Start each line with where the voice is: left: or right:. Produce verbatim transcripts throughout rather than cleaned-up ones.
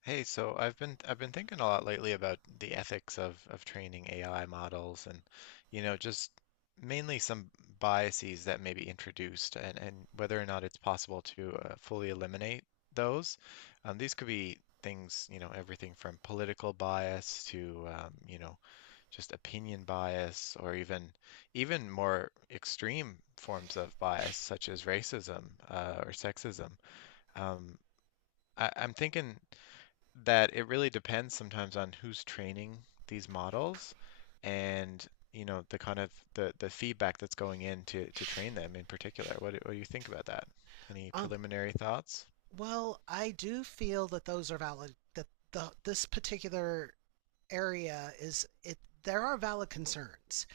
left: Hey, so I've been I've been thinking a lot lately about the ethics of of training A I models, and you know just mainly some biases that may be introduced, and and whether or not it's possible to uh, fully eliminate those. Um, these could be things, you know, everything from political bias to um, you know, just opinion bias, or even even more extreme forms of bias such as racism uh, or sexism. Um, I, I'm thinking that it really depends sometimes on who's training these models, and you know the kind of the the feedback that's going in to to train them in particular. What do, what do you think about that? Any
right: Um,
left: preliminary thoughts?
right: well, I do feel that those are valid. That the this particular area is it. There are valid concerns.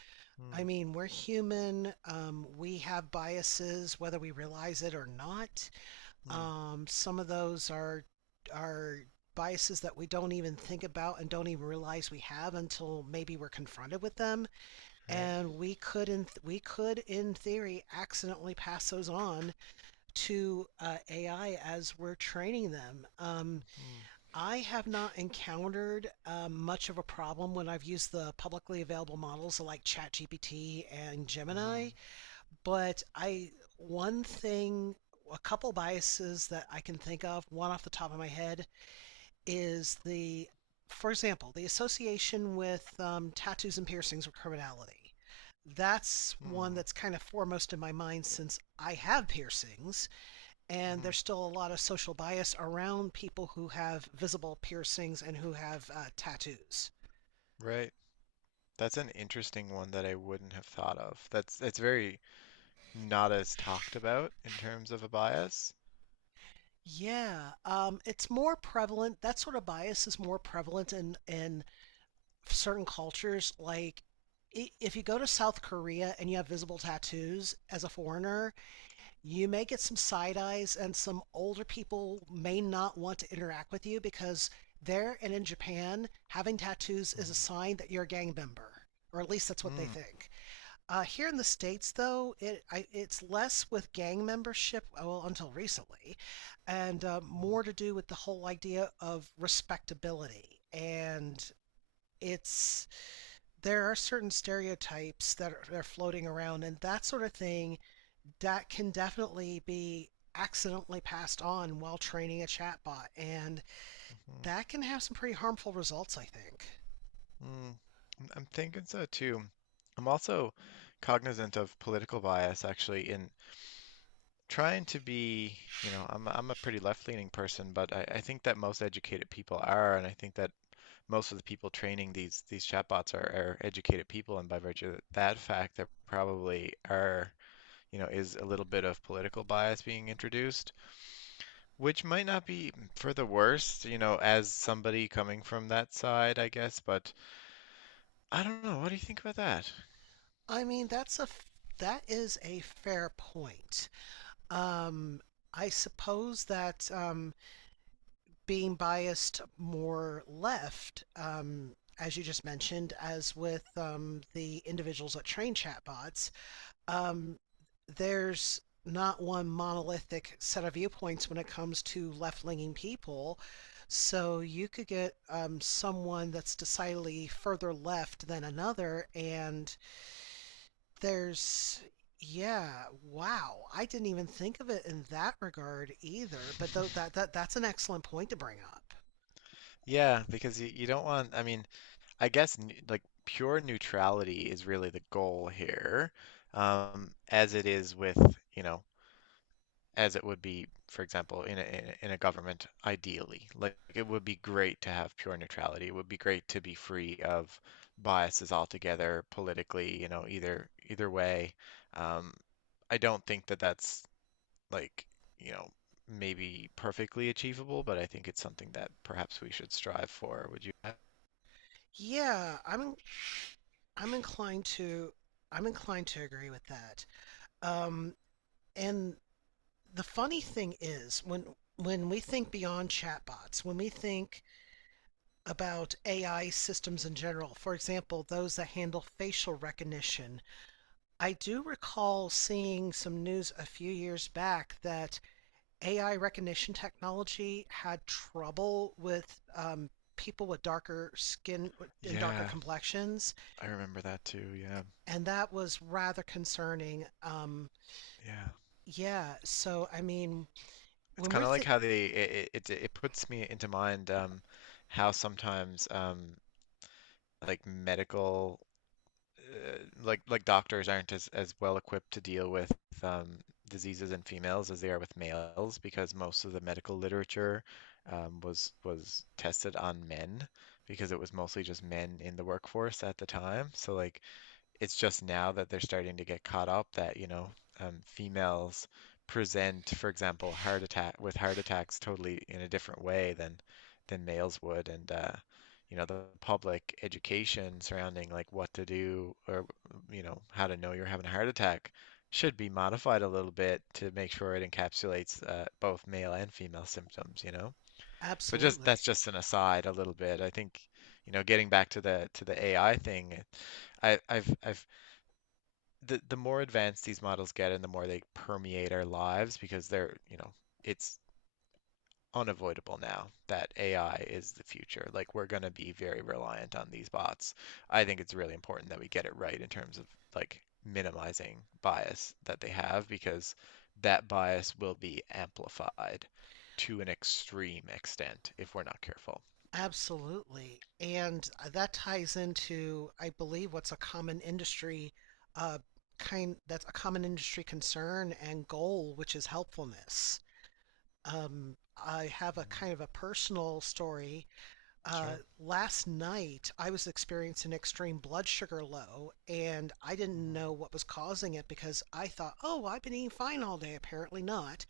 right: I
left: Mm,
right: mean, we're human. Um, we have biases, whether we realize it or not.
left: mm,
right: Um, some of those are are biases that we don't even think about and don't even realize we have until maybe we're confronted with them
left: right.
right: and we could in we could in theory accidentally pass those on to uh, A I as we're training them. Um,
left: Mm-hmm,
right: I have not encountered um, much of a problem when I've used the publicly available models like ChatGPT and
left: mm-hmm,
right: Gemini, but I one thing a couple biases that I can think of, one off the top of my head, is the, for example, the association with um, tattoos and piercings with criminality. That's
left: mm,
right: one
left: hmm
right: that's kind of foremost in my mind since I have piercings, and
left: mm-hmm.
right: there's still a lot of social bias around people who have visible piercings and who have uh, tattoos.
left: Right. That's an interesting one that I wouldn't have thought of. That's that's very not as talked about in terms of a bias.
right: Yeah, um, it's more prevalent. That sort of bias is more prevalent in in certain cultures. Like, i- if you go to South Korea and you have visible tattoos as a foreigner, you may get some side eyes, and some older people may not want to interact with you because there and in Japan, having tattoos is a
left: Mm-hmm.
right: sign that you're a gang member, or at least that's what they
left: Mm,
right: think. Uh, here in the states, though, it I, it's less with gang membership, uh, well, until recently, and uh,
left: mm,
right: more to do with the whole idea of respectability. And it's there are certain stereotypes that are, that are floating around, and that sort of thing that can definitely be accidentally passed on while training a chatbot, and
left: mm-hmm,
right: that can have some pretty harmful results, I think.
left: mm. I'm thinking so too. I'm also cognizant of political bias, actually. In trying to be, you know, I'm I'm a pretty left-leaning person, but I, I think that most educated people are, and I think that most of the people training these these chatbots are, are educated people, and by virtue of that fact, there probably are, you know, is a little bit of political bias being introduced, which might not be for the worst, you know, as somebody coming from that side, I guess. But I don't know. What do you think about that?
right: I mean, that's a that is a fair point. Um, I suppose that um, being biased more left, um, as you just mentioned, as with um, the individuals that train chatbots, um, there's not one monolithic set of viewpoints when it comes to left leaning people. So you could get um, someone that's decidedly further left than another, and there's, yeah, wow. I didn't even think of it in that regard either. But though that that that's an excellent point to bring up.
left: Yeah, because you, you don't want, I mean, I guess n like pure neutrality is really the goal here, um, as it is with, you know, as it would be, for example, in a, in a in a government, ideally. Like, it would be great to have pure neutrality. It would be great to be free of biases altogether politically, you know, either either way. Um, I don't think that that's like, you know, maybe perfectly achievable, but I think it's something that perhaps we should strive for. Would you?
right: Yeah, I'm I'm inclined to I'm inclined to agree with that. Um, and the funny thing is when when we think beyond chatbots, when we think about A I systems in general, for example, those that handle facial recognition, I do recall seeing some news a few years back that A I recognition technology had trouble with um, people with darker skin and darker
left: Yeah,
right: complexions,
left: I remember that too. Yeah,
right: and that was rather concerning. Um,
left: yeah.
right: yeah, so I mean,
left: It's
right: when
left: kind
right: we're
left: of like
right: th-
left: how they it, it it it puts me into mind, um how sometimes, um like medical, uh, like like doctors aren't as as well equipped to deal with um diseases in females as they are with males, because most of the medical literature um was was tested on men because it was mostly just men in the workforce at the time. So like it's just now that they're starting to get caught up that, you know, um, females present, for example, heart attack with heart attacks totally in a different way than than males would. And uh, you know, the public education surrounding like what to do, or you know, how to know you're having a heart attack, should be modified a little bit to make sure it encapsulates uh, both male and female symptoms, you know. But just,
right: absolutely,
left: that's just an aside a little bit. I think, you know, getting back to the to the A I thing, I, I've I've the the more advanced these models get and the more they permeate our lives, because they're, you know, it's unavoidable now that A I is the future. Like, we're going to be very reliant on these bots. I think it's really important that we get it right in terms of like minimizing bias that they have, because that bias will be amplified to an extreme extent if we're not careful.
right: absolutely, and that ties into, I believe, what's a common industry uh, kind that's a common industry concern and goal, which is helpfulness. Um, I have a
left: Mm.
right: kind of a personal story. Uh,
left: Sure.
right: last night, I was experiencing an extreme blood sugar low, and I didn't
left: Hmm.
right: know what was causing it because I thought, oh, well, I've been eating fine all day. Apparently not.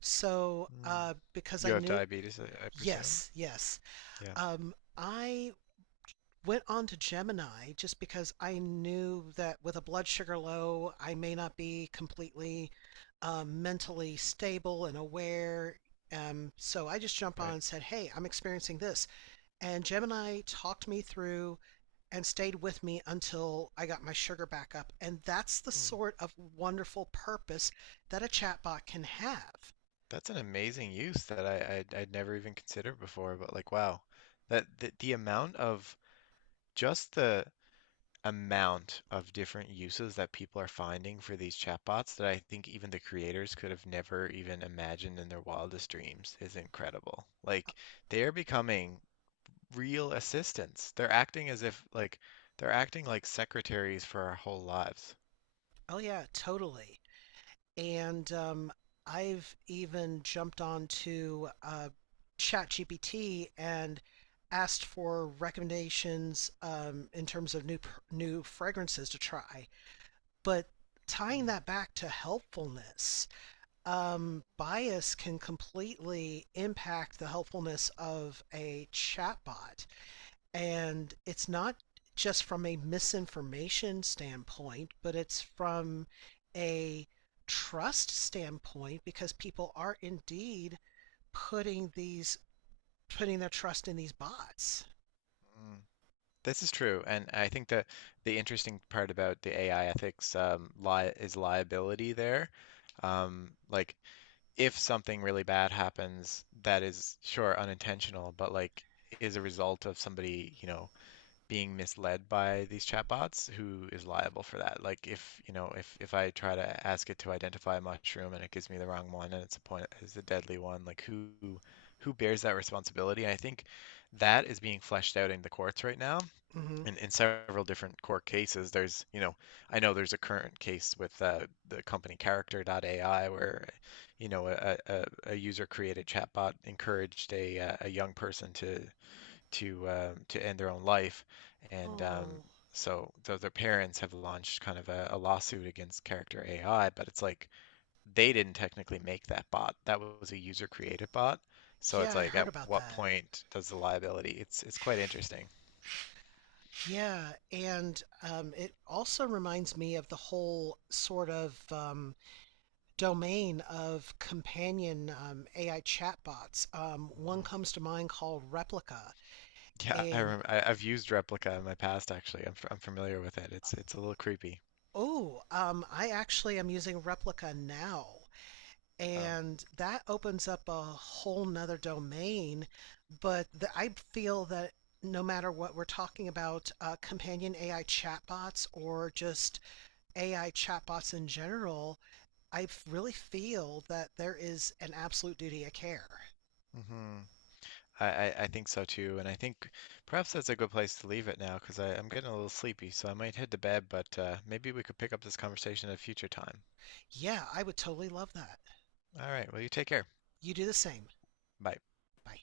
right: So,
left: Mm.
right: uh, because
left: You
right: I
left: have
right: knew,
left: diabetes, I, I presume?
right: yes, yes.
left: Yeah,
right: Um, I went on to Gemini just because I knew that with a blood sugar low, I may not be completely um, mentally stable and aware. Um, so I just jumped on
left: right.
right: and said, hey, I'm experiencing this. And Gemini talked me through and stayed with me until I got my sugar back up. And that's the
left: Hmm.
right: sort of wonderful purpose that a chatbot can have.
left: That's an amazing use that I, I I'd never even considered before, but like, wow. That the, the amount of just the amount of different uses that people are finding for these chatbots that I think even the creators could have never even imagined in their wildest dreams is incredible. Like, they are becoming real assistants. They're acting as if like they're acting like secretaries for our whole lives.
right: Oh, yeah, totally. And um, I've even jumped on to uh, ChatGPT and asked for recommendations um, in terms of new new fragrances to try. But tying
left: Mm.
right: that back to helpfulness, um, bias can completely impact the helpfulness of a chatbot. And it's not just from a misinformation standpoint, but it's from a trust standpoint because people are indeed putting these putting their trust in these bots.
left: Mm. This is true, and I think that the interesting part about the A I ethics, um, li is liability there. Um, like, if something really bad happens, that is sure unintentional, but like is a result of somebody, you know, being misled by these chatbots, who is liable for that? Like, if you know, if if I try to ask it to identify a mushroom and it gives me the wrong one, and it's a point is a deadly one, like, who who bears that responsibility? And I think that is being fleshed out in the courts right now,
right: Mm-hmm.
left: in, in several different court cases. There's, you know, I know there's a current case with uh, the company Character A I, where you know a, a, a user created chatbot encouraged a, uh, a young person to to uh, to end their own life. And um,
right: Oh,
left: So so their parents have launched kind of a, a lawsuit against Character A I, but it's like they didn't technically make that bot. That was a user created bot. So it's
right: yeah, I
left: like,
right: heard
left: at
right: about
left: what
right: that.
left: point does the liability? It's it's quite interesting.
right: Yeah, and um, it also reminds me of the whole sort of um, domain of companion um, A I chatbots. Um, one
left: Mm.
right: comes to mind called Replica.
left: Yeah, I rem
right: And
left: I, I've used Replica in my past, actually. I'm f- I'm familiar with it. It's it's a little creepy.
right: oh, um, I actually am using Replica now.
left: Wow.
right: And that opens up a whole nother domain. But the, I feel that no matter what we're talking about, uh, companion A I chatbots or just A I chatbots in general, I really feel that there is an absolute duty of care.
left: Hmm. I, I I think so too, and I think perhaps that's a good place to leave it now, because I'm getting a little sleepy, so I might head to bed, but uh, maybe we could pick up this conversation at a future time.
right: Yeah, I would totally love that.
left: All right, well, you take care.
right: You do the same.
left: Bye.
right: Bye.